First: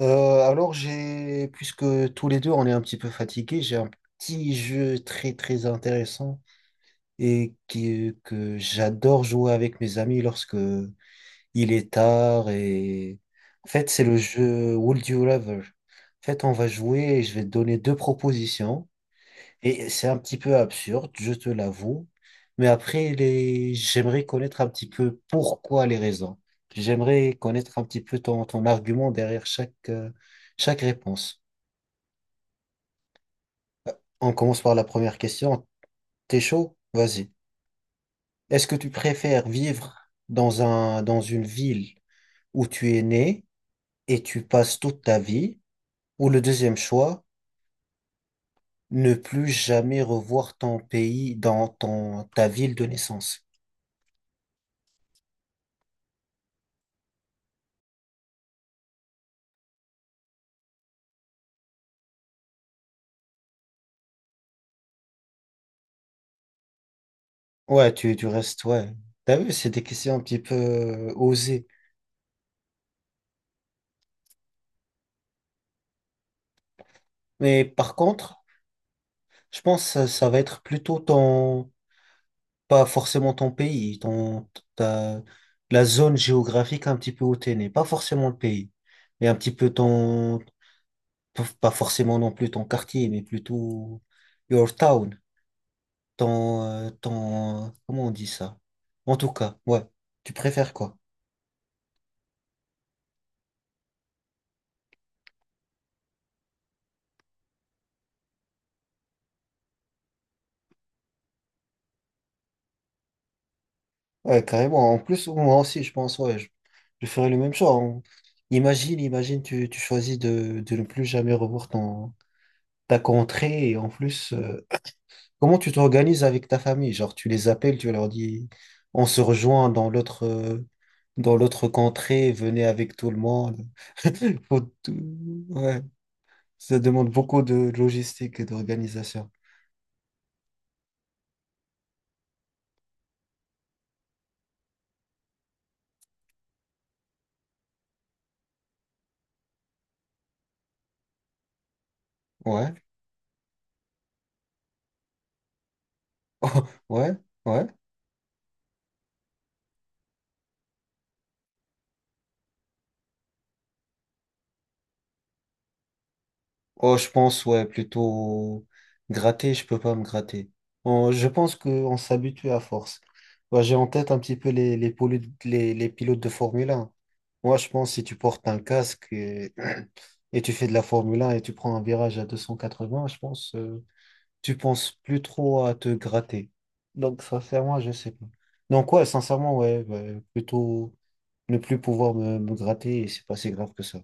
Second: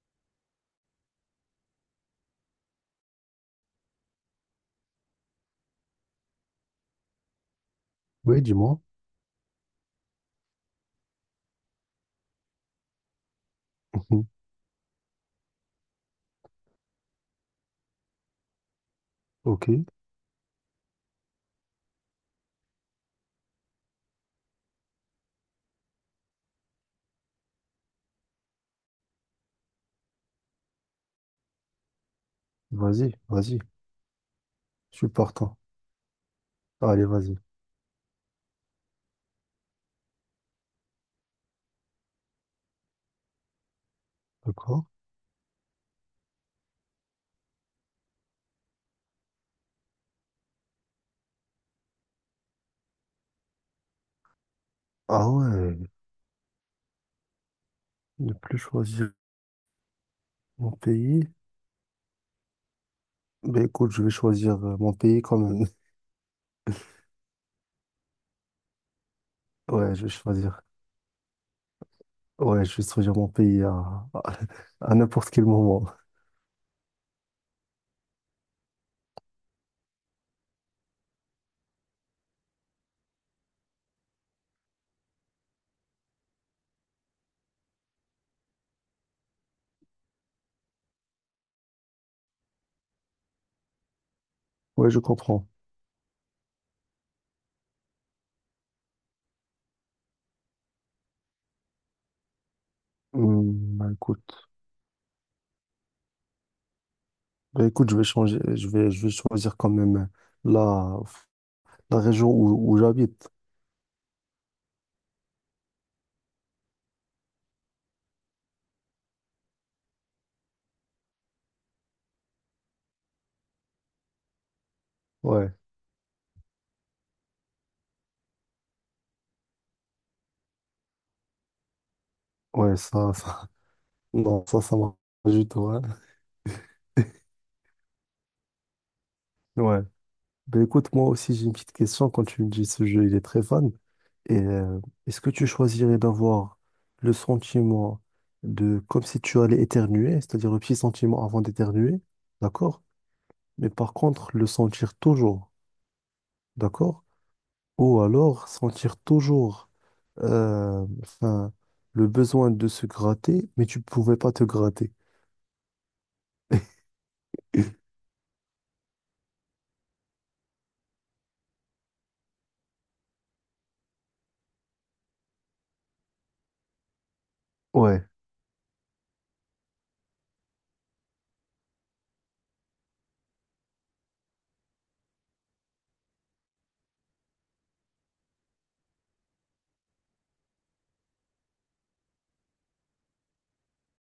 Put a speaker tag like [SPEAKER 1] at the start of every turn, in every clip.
[SPEAKER 1] Alors j'ai, puisque tous les deux on est un petit peu fatigués, j'ai un petit jeu très très intéressant et qui,
[SPEAKER 2] Oui,
[SPEAKER 1] que
[SPEAKER 2] dis-moi.
[SPEAKER 1] j'adore jouer avec mes amis lorsque il est tard et en fait, c'est le
[SPEAKER 2] Mhm.
[SPEAKER 1] jeu Would You Rather. En fait on va jouer et je vais te donner deux propositions.
[SPEAKER 2] Ok,
[SPEAKER 1] Et c'est un petit peu absurde, je te l'avoue. Mais après, j'aimerais connaître un petit peu pourquoi les raisons. J'aimerais connaître un petit peu ton argument derrière chaque réponse.
[SPEAKER 2] vas-y, vas-y.
[SPEAKER 1] On commence par la
[SPEAKER 2] Je suis
[SPEAKER 1] première
[SPEAKER 2] partant.
[SPEAKER 1] question. T'es chaud?
[SPEAKER 2] Allez,
[SPEAKER 1] Vas-y.
[SPEAKER 2] vas-y.
[SPEAKER 1] Est-ce que tu préfères vivre dans une ville où tu es né et tu passes
[SPEAKER 2] D'accord.
[SPEAKER 1] toute ta vie, ou le deuxième choix, ne plus jamais revoir ton pays dans ton, ta ville de naissance?
[SPEAKER 2] Ah ouais, ne plus choisir mon pays. Ben écoute, je vais choisir mon pays quand même.
[SPEAKER 1] Ouais, tu restes, ouais. T'as vu, c'est des
[SPEAKER 2] Ouais, je vais
[SPEAKER 1] questions un petit peu
[SPEAKER 2] choisir.
[SPEAKER 1] osées.
[SPEAKER 2] Ouais, je vais choisir mon pays à, à n'importe quel moment.
[SPEAKER 1] Mais par contre, je pense que ça va être plutôt ton, pas forcément ton pays, ton, ta, la zone géographique un petit peu où t'es né. Pas forcément le pays, mais un petit peu ton, pas forcément non plus ton quartier, mais plutôt your
[SPEAKER 2] Ouais, je
[SPEAKER 1] town,
[SPEAKER 2] comprends.
[SPEAKER 1] ton, comment on dit ça? En tout cas, ouais. Tu préfères quoi?
[SPEAKER 2] Hum, ben écoute, bah écoute, je vais changer. Je vais choisir quand même la, la région où j'habite.
[SPEAKER 1] Ouais, carrément. En plus, moi aussi, je pense, ouais, je ferais le même choix. Imagine, tu choisis de ne plus jamais revoir ta contrée. Et en plus,
[SPEAKER 2] Ouais,
[SPEAKER 1] comment tu t'organises avec ta famille? Genre, tu les appelles, tu leur dis, on se rejoint dans l'autre contrée, venez
[SPEAKER 2] ouais,
[SPEAKER 1] avec tout le monde.
[SPEAKER 2] non, ça, ça marche pas du tout,
[SPEAKER 1] Ouais,
[SPEAKER 2] hein.
[SPEAKER 1] ça demande beaucoup de logistique et d'organisation.
[SPEAKER 2] Ouais. Ben écoute, moi aussi j'ai une petite question. Quand tu me dis ce jeu, il est très fun. Et est-ce que tu choisirais d'avoir le sentiment de comme si tu allais éternuer, c'est-à-dire le petit sentiment avant d'éternuer,
[SPEAKER 1] Ouais,
[SPEAKER 2] d'accord? Mais par contre, le sentir toujours, d'accord?
[SPEAKER 1] ouais, ouais.
[SPEAKER 2] Ou alors sentir toujours enfin, le besoin de se gratter, mais tu pouvais pas te gratter.
[SPEAKER 1] Oh, je pense, ouais, plutôt gratter, je peux pas me gratter. Je pense qu'on s'habitue à force. Ouais, j'ai en tête un petit peu les pilotes de Formule 1. Moi, je pense, si
[SPEAKER 2] Ouais,
[SPEAKER 1] tu portes un casque et, et tu fais de la Formule 1 et tu prends un virage à 280, tu penses plus trop à te gratter. Donc, sincèrement, je sais pas. Donc, sincèrement, ouais, plutôt ne plus pouvoir me gratter et c'est pas si grave que ça.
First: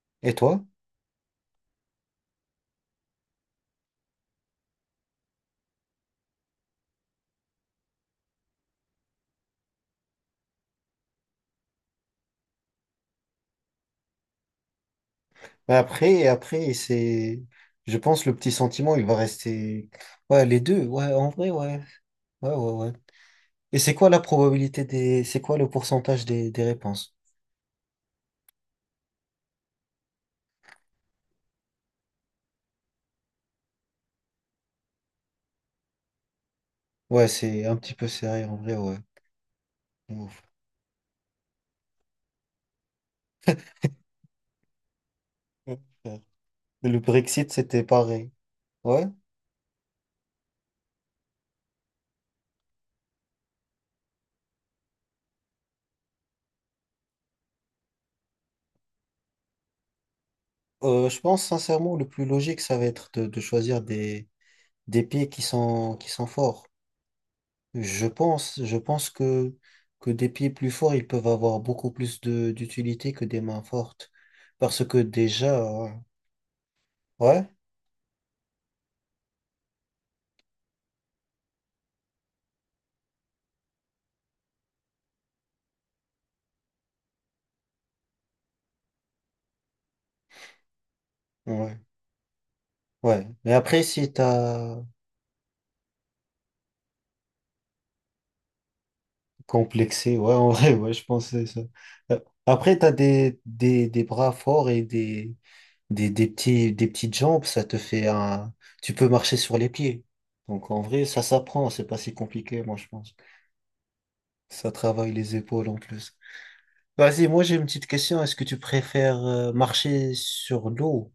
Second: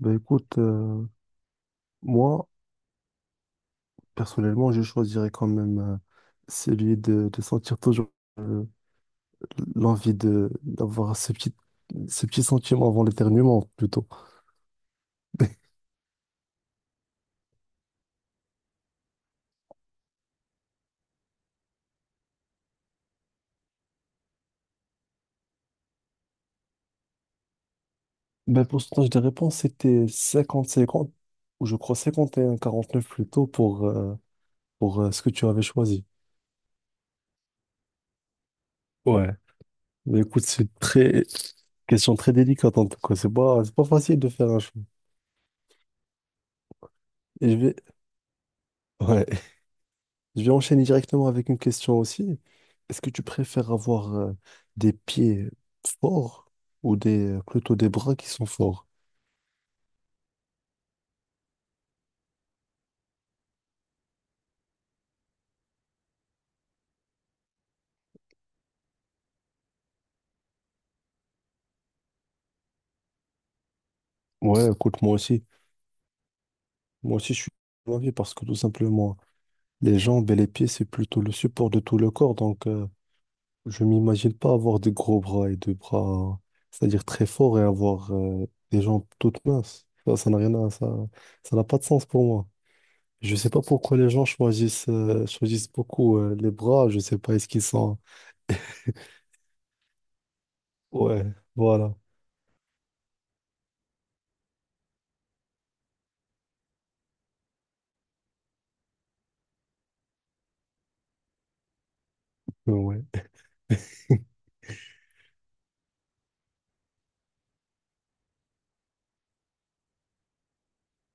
[SPEAKER 2] ben
[SPEAKER 1] Et
[SPEAKER 2] écoute,
[SPEAKER 1] toi?
[SPEAKER 2] moi, personnellement, je choisirais quand même celui de sentir toujours euh, l'envie de d'avoir ce petit sentiment avant l'éternuement, plutôt.
[SPEAKER 1] Mais après, c'est, je pense, le petit sentiment, il va rester. Ouais, les deux, ouais, en vrai, ouais. Ouais. Et c'est quoi la probabilité des. C'est quoi le pourcentage des réponses?
[SPEAKER 2] Ben, pour le pourcentage des réponses, c'était 50/50 ou je crois 51-49 plutôt pour ce que tu avais choisi.
[SPEAKER 1] Ouais, c'est un petit peu serré, en vrai, ouais.
[SPEAKER 2] Ouais. Mais
[SPEAKER 1] Ouf.
[SPEAKER 2] écoute, c'est très question très délicate en tout cas. C'est pas facile de faire un choix.
[SPEAKER 1] Et Le Brexit,
[SPEAKER 2] Et je vais.
[SPEAKER 1] c'était pareil. Ouais.
[SPEAKER 2] Ouais. Je vais enchaîner directement avec une question aussi. Est-ce que tu préfères avoir des pieds forts ou plutôt des bras qui sont forts?
[SPEAKER 1] Je pense, sincèrement, le plus logique, ça va être de choisir des pays qui sont forts. Je pense que des pieds plus forts, ils peuvent avoir beaucoup plus de d'utilité que des mains fortes.
[SPEAKER 2] Ouais,
[SPEAKER 1] Parce que
[SPEAKER 2] écoute, moi aussi.
[SPEAKER 1] déjà, ouais,
[SPEAKER 2] Moi aussi, je
[SPEAKER 1] ouais,
[SPEAKER 2] suis de parce que tout simplement, les jambes et les pieds, c'est plutôt le support de tout le corps. Donc, je m'imagine pas avoir des gros bras et des bras, c'est-à-dire très forts et avoir des jambes toutes minces. Ça n'a pas
[SPEAKER 1] ouais.
[SPEAKER 2] de sens pour moi.
[SPEAKER 1] Ouais.
[SPEAKER 2] Je sais
[SPEAKER 1] Mais
[SPEAKER 2] pas
[SPEAKER 1] après,
[SPEAKER 2] pourquoi les
[SPEAKER 1] si
[SPEAKER 2] gens
[SPEAKER 1] t'as
[SPEAKER 2] choisissent beaucoup les bras. Je sais pas, est-ce qu'ils sont.
[SPEAKER 1] complexé, ouais, en vrai, ouais, je
[SPEAKER 2] Ouais,
[SPEAKER 1] pense que c'est ça.
[SPEAKER 2] voilà.
[SPEAKER 1] Euh, Après, t'as des bras forts et des petites jambes, ça te fait un, tu peux marcher sur les pieds. Donc, en vrai, ça s'apprend, c'est pas si compliqué, moi, je pense.
[SPEAKER 2] Ouais.
[SPEAKER 1] Ça travaille les épaules en plus. Vas-y, moi j'ai une petite question. Est-ce que tu préfères marcher sur l'eau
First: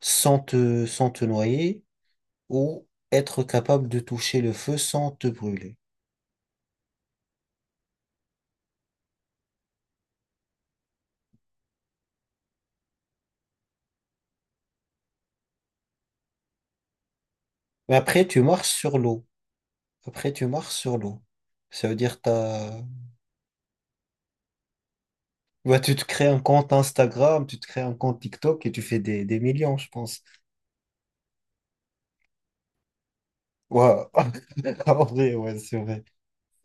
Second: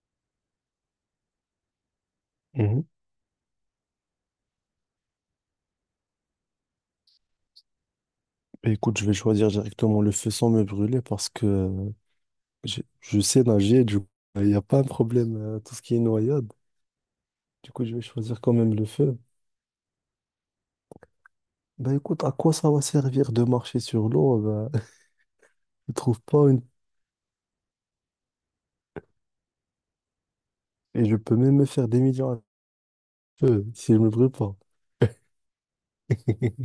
[SPEAKER 1] sans te noyer
[SPEAKER 2] Mhm.
[SPEAKER 1] ou être capable de toucher le feu sans te brûler?
[SPEAKER 2] Bah, écoute, je vais choisir directement le feu sans me brûler parce que je sais nager, du coup, il n'y a pas un problème tout ce qui est noyade. Du coup, je
[SPEAKER 1] Mais
[SPEAKER 2] vais
[SPEAKER 1] après,
[SPEAKER 2] choisir
[SPEAKER 1] tu
[SPEAKER 2] quand
[SPEAKER 1] marches
[SPEAKER 2] même le
[SPEAKER 1] sur
[SPEAKER 2] feu.
[SPEAKER 1] l'eau. Après, tu marches sur l'eau. Ça
[SPEAKER 2] Bah
[SPEAKER 1] veut dire
[SPEAKER 2] écoute, à quoi ça va
[SPEAKER 1] t'as...
[SPEAKER 2] servir de marcher sur l'eau? Bah,
[SPEAKER 1] Bah,
[SPEAKER 2] je
[SPEAKER 1] tu te
[SPEAKER 2] trouve
[SPEAKER 1] crées un
[SPEAKER 2] pas une.
[SPEAKER 1] compte Instagram, tu te crées un compte TikTok et tu fais des millions, je pense.
[SPEAKER 2] Et je peux même me faire des millions à feu si je
[SPEAKER 1] Ouais,
[SPEAKER 2] me brûle pas.
[SPEAKER 1] En vrai, ouais, c'est vrai.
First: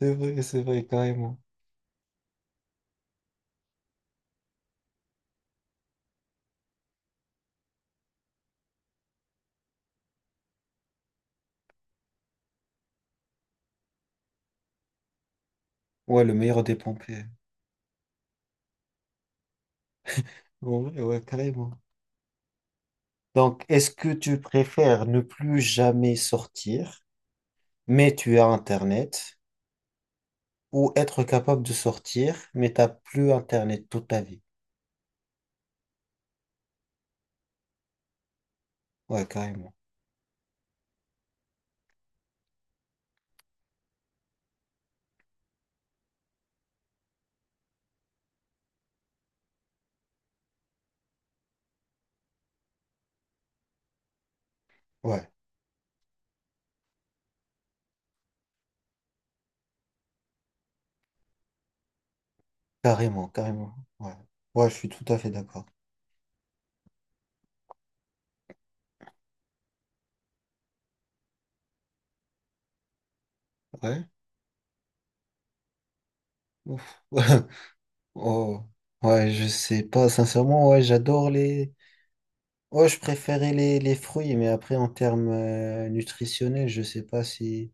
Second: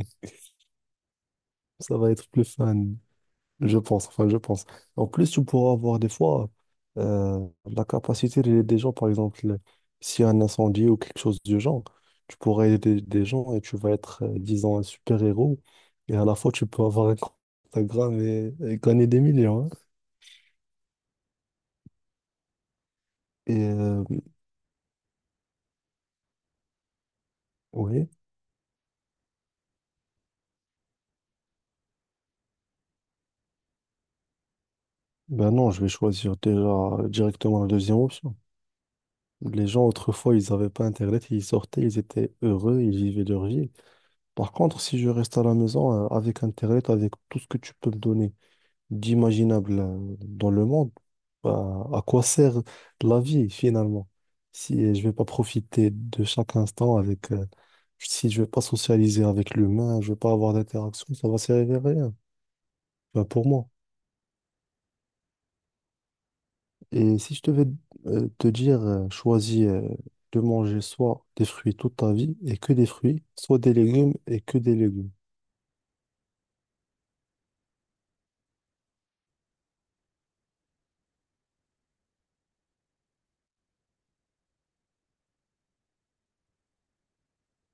[SPEAKER 1] C'est vrai, carrément.
[SPEAKER 2] Ça va être plus fun. Je pense, enfin, je pense. En plus, tu pourras avoir des fois la capacité des gens, par exemple, s'il y a un incendie ou quelque chose du genre, tu pourras aider des gens et tu vas être, disons, un super-héros. Et
[SPEAKER 1] Ouais,
[SPEAKER 2] à
[SPEAKER 1] le
[SPEAKER 2] la fois,
[SPEAKER 1] meilleur
[SPEAKER 2] tu
[SPEAKER 1] des
[SPEAKER 2] peux avoir un
[SPEAKER 1] pompiers.
[SPEAKER 2] compte Instagram et gagner des millions, hein.
[SPEAKER 1] En vrai, ouais, carrément. Donc,
[SPEAKER 2] Et
[SPEAKER 1] est-ce que tu préfères ne plus jamais sortir,
[SPEAKER 2] oui,
[SPEAKER 1] mais tu as Internet, ou être capable de sortir, mais t'as plus Internet toute ta vie?
[SPEAKER 2] ben non, je vais choisir déjà directement la deuxième option.
[SPEAKER 1] Ouais,
[SPEAKER 2] Les
[SPEAKER 1] carrément.
[SPEAKER 2] gens, autrefois, ils n'avaient pas Internet, ils sortaient, ils étaient heureux, ils vivaient leur vie. Par contre, si je reste à la maison avec Internet, avec tout ce que tu peux me donner, d'imaginable dans le monde, bah, à quoi sert la vie finalement? Si je vais pas
[SPEAKER 1] Ouais,
[SPEAKER 2] profiter de chaque instant si je vais pas socialiser avec l'humain, je vais pas avoir d'interaction, ça va servir à rien. Bah, pour moi.
[SPEAKER 1] carrément. Ouais, ouais, je suis tout à fait d'accord.
[SPEAKER 2] Et si je devais te dire, choisis de manger soit des fruits toute ta vie et que des fruits, soit des
[SPEAKER 1] Ouais.
[SPEAKER 2] légumes et que des légumes.
[SPEAKER 1] Ouf. Oh, ouais, je sais pas. Sincèrement, ouais, j'adore les. Ouais, je préférais les fruits, mais après, en termes nutritionnels, je sais pas si,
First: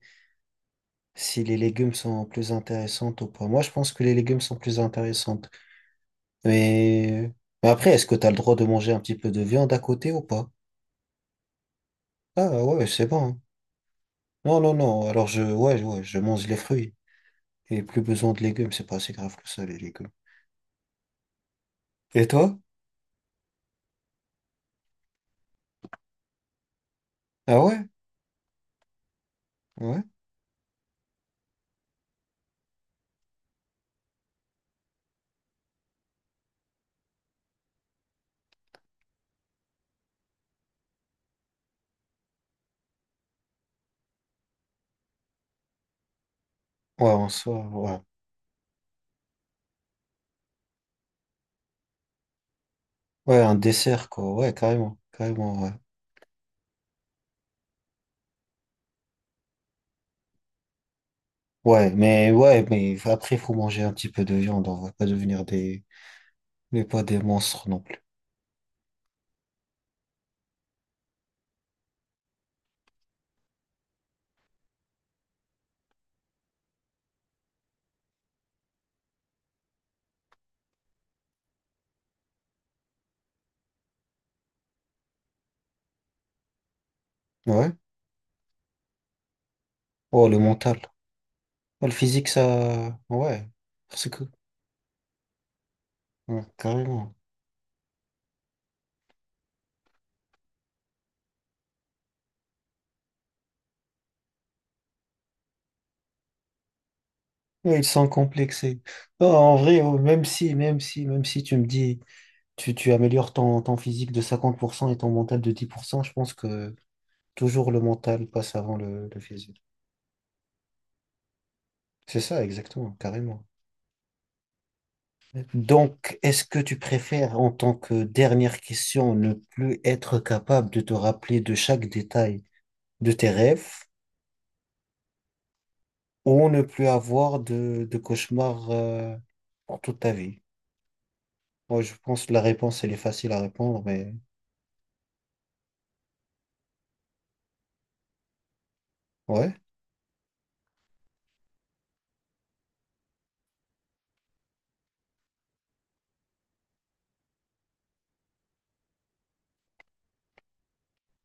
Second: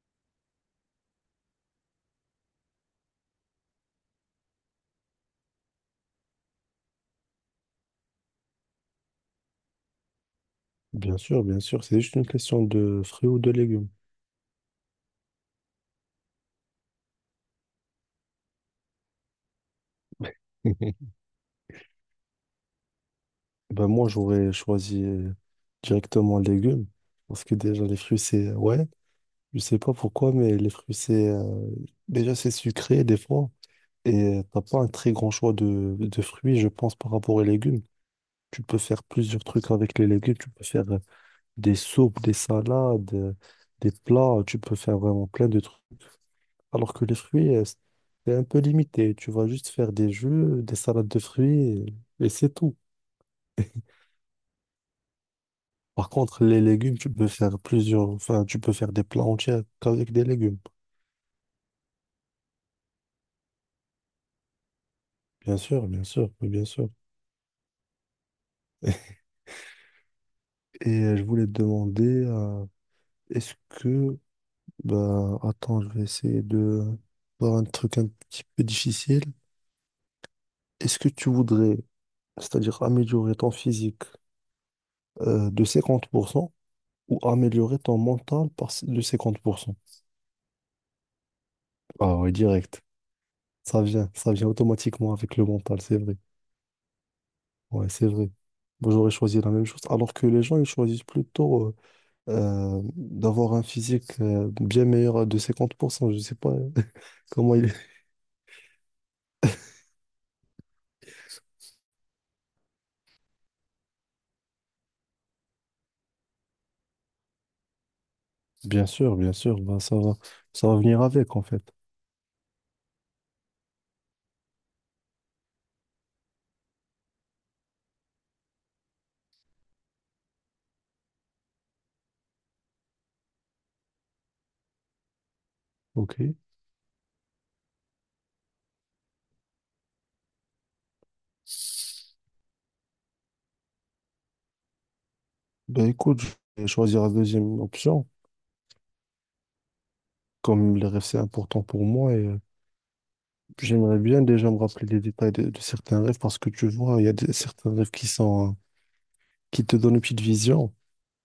[SPEAKER 1] si les légumes sont plus intéressantes ou pas. Moi, je pense que les légumes sont plus intéressants. Mais, mais après, est-ce que tu as le droit de manger un petit peu de viande à côté ou pas?
[SPEAKER 2] Bien sûr, c'est juste une
[SPEAKER 1] Ah
[SPEAKER 2] question
[SPEAKER 1] ouais,
[SPEAKER 2] de
[SPEAKER 1] c'est bon,
[SPEAKER 2] fruits ou
[SPEAKER 1] hein.
[SPEAKER 2] de légumes.
[SPEAKER 1] Non, non, non. Alors, ouais, ouais, je mange les fruits. Et plus besoin de légumes, c'est pas assez grave que ça, les légumes. Et toi?
[SPEAKER 2] Ben moi, j'aurais choisi directement les légumes. Parce que
[SPEAKER 1] Ah
[SPEAKER 2] déjà,
[SPEAKER 1] ouais?
[SPEAKER 2] les fruits, ouais, je sais pas
[SPEAKER 1] Ouais?
[SPEAKER 2] pourquoi, mais les fruits, déjà, c'est sucré des fois. Et t'as pas un très grand choix de fruits, je pense, par rapport aux légumes. Tu peux faire plusieurs trucs avec les légumes. Tu peux faire des soupes, des salades, des plats. Tu peux faire vraiment plein de trucs. Alors que
[SPEAKER 1] Ouais,
[SPEAKER 2] les
[SPEAKER 1] en
[SPEAKER 2] fruits,
[SPEAKER 1] soi, ouais.
[SPEAKER 2] c'est un peu limité. Tu vas juste faire des jus, des salades de fruits, et c'est tout.
[SPEAKER 1] Ouais, un dessert, quoi. Ouais, carrément. Carrément, ouais.
[SPEAKER 2] Par contre, les légumes, tu peux faire plusieurs, enfin, tu peux faire des plats entiers avec des légumes.
[SPEAKER 1] Ouais, mais après, il faut manger un petit peu de viande. On va pas devenir des.
[SPEAKER 2] Bien sûr, oui, bien
[SPEAKER 1] Mais
[SPEAKER 2] sûr.
[SPEAKER 1] pas des monstres non plus.
[SPEAKER 2] Et je voulais te demander, est-ce que, bah, attends, je vais essayer de voir un truc un petit peu difficile. Est-ce que tu voudrais, c'est-à-dire améliorer ton physique de 50 %, ou
[SPEAKER 1] Ouais?
[SPEAKER 2] améliorer ton mental de 50 %?
[SPEAKER 1] Oh, le mental. Oh, le
[SPEAKER 2] Ah
[SPEAKER 1] physique,
[SPEAKER 2] oui, direct.
[SPEAKER 1] ça. Ouais.
[SPEAKER 2] Ça vient,
[SPEAKER 1] C'est cool.
[SPEAKER 2] ça vient automatiquement avec le mental, c'est vrai.
[SPEAKER 1] Ouais, carrément.
[SPEAKER 2] Ouais, c'est vrai. Moi, j'aurais choisi la même chose. Alors que les gens, ils choisissent plutôt d'avoir un physique bien meilleur à de 50 %. Je sais pas comment il est.
[SPEAKER 1] Ouais, ils sont complexés. Non, en vrai, oh, même si tu me dis, tu améliores ton physique de 50% et ton mental de 10%, je pense que toujours le mental passe avant
[SPEAKER 2] Bien sûr,
[SPEAKER 1] le
[SPEAKER 2] bien sûr.
[SPEAKER 1] physique.
[SPEAKER 2] Bah, ça va venir avec, en fait.
[SPEAKER 1] C'est ça, exactement, carrément. Donc, est-ce que tu préfères, en tant que dernière question, ne plus être capable de te rappeler de chaque détail de tes rêves
[SPEAKER 2] OK.
[SPEAKER 1] ou ne plus avoir de cauchemars, pour toute ta vie? Moi, je pense que la réponse, elle est facile à répondre, mais
[SPEAKER 2] Ben écoute, je vais choisir la deuxième option.
[SPEAKER 1] ouais.
[SPEAKER 2] Comme les rêves, c'est important pour moi et j'aimerais bien déjà me rappeler les détails de certains rêves parce que tu vois, il y a certains rêves qui sont, qui te donnent une petite vision.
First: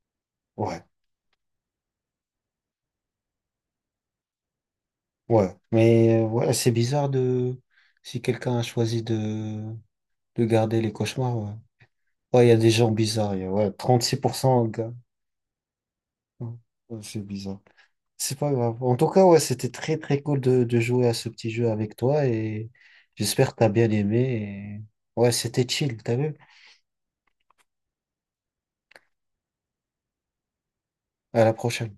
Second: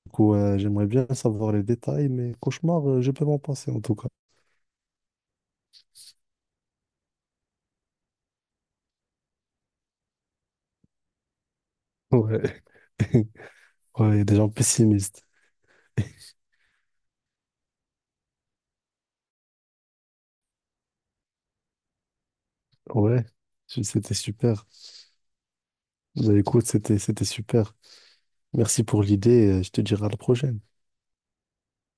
[SPEAKER 2] Du coup,
[SPEAKER 1] Ouais.
[SPEAKER 2] j'aimerais bien savoir les détails, mais cauchemar, je peux m'en passer en tout cas.
[SPEAKER 1] Ouais, mais ouais, c'est bizarre de si quelqu'un a choisi de garder les cauchemars. Ouais, ouais, il y a
[SPEAKER 2] Ouais,
[SPEAKER 1] des gens bizarres. Ouais,
[SPEAKER 2] ouais, il y a des gens
[SPEAKER 1] 36% gars.
[SPEAKER 2] pessimistes.
[SPEAKER 1] Ouais, ouais, c'est bizarre. C'est pas grave. En tout cas, ouais, c'était très très cool de jouer à ce petit jeu avec toi et
[SPEAKER 2] Ouais,
[SPEAKER 1] j'espère que t'as bien
[SPEAKER 2] c'était super.
[SPEAKER 1] aimé. Ouais, c'était chill, t'as vu?
[SPEAKER 2] Bah, écoute, c'était super. Merci pour l'idée. Je te dirai à la prochaine.
[SPEAKER 1] À la prochaine.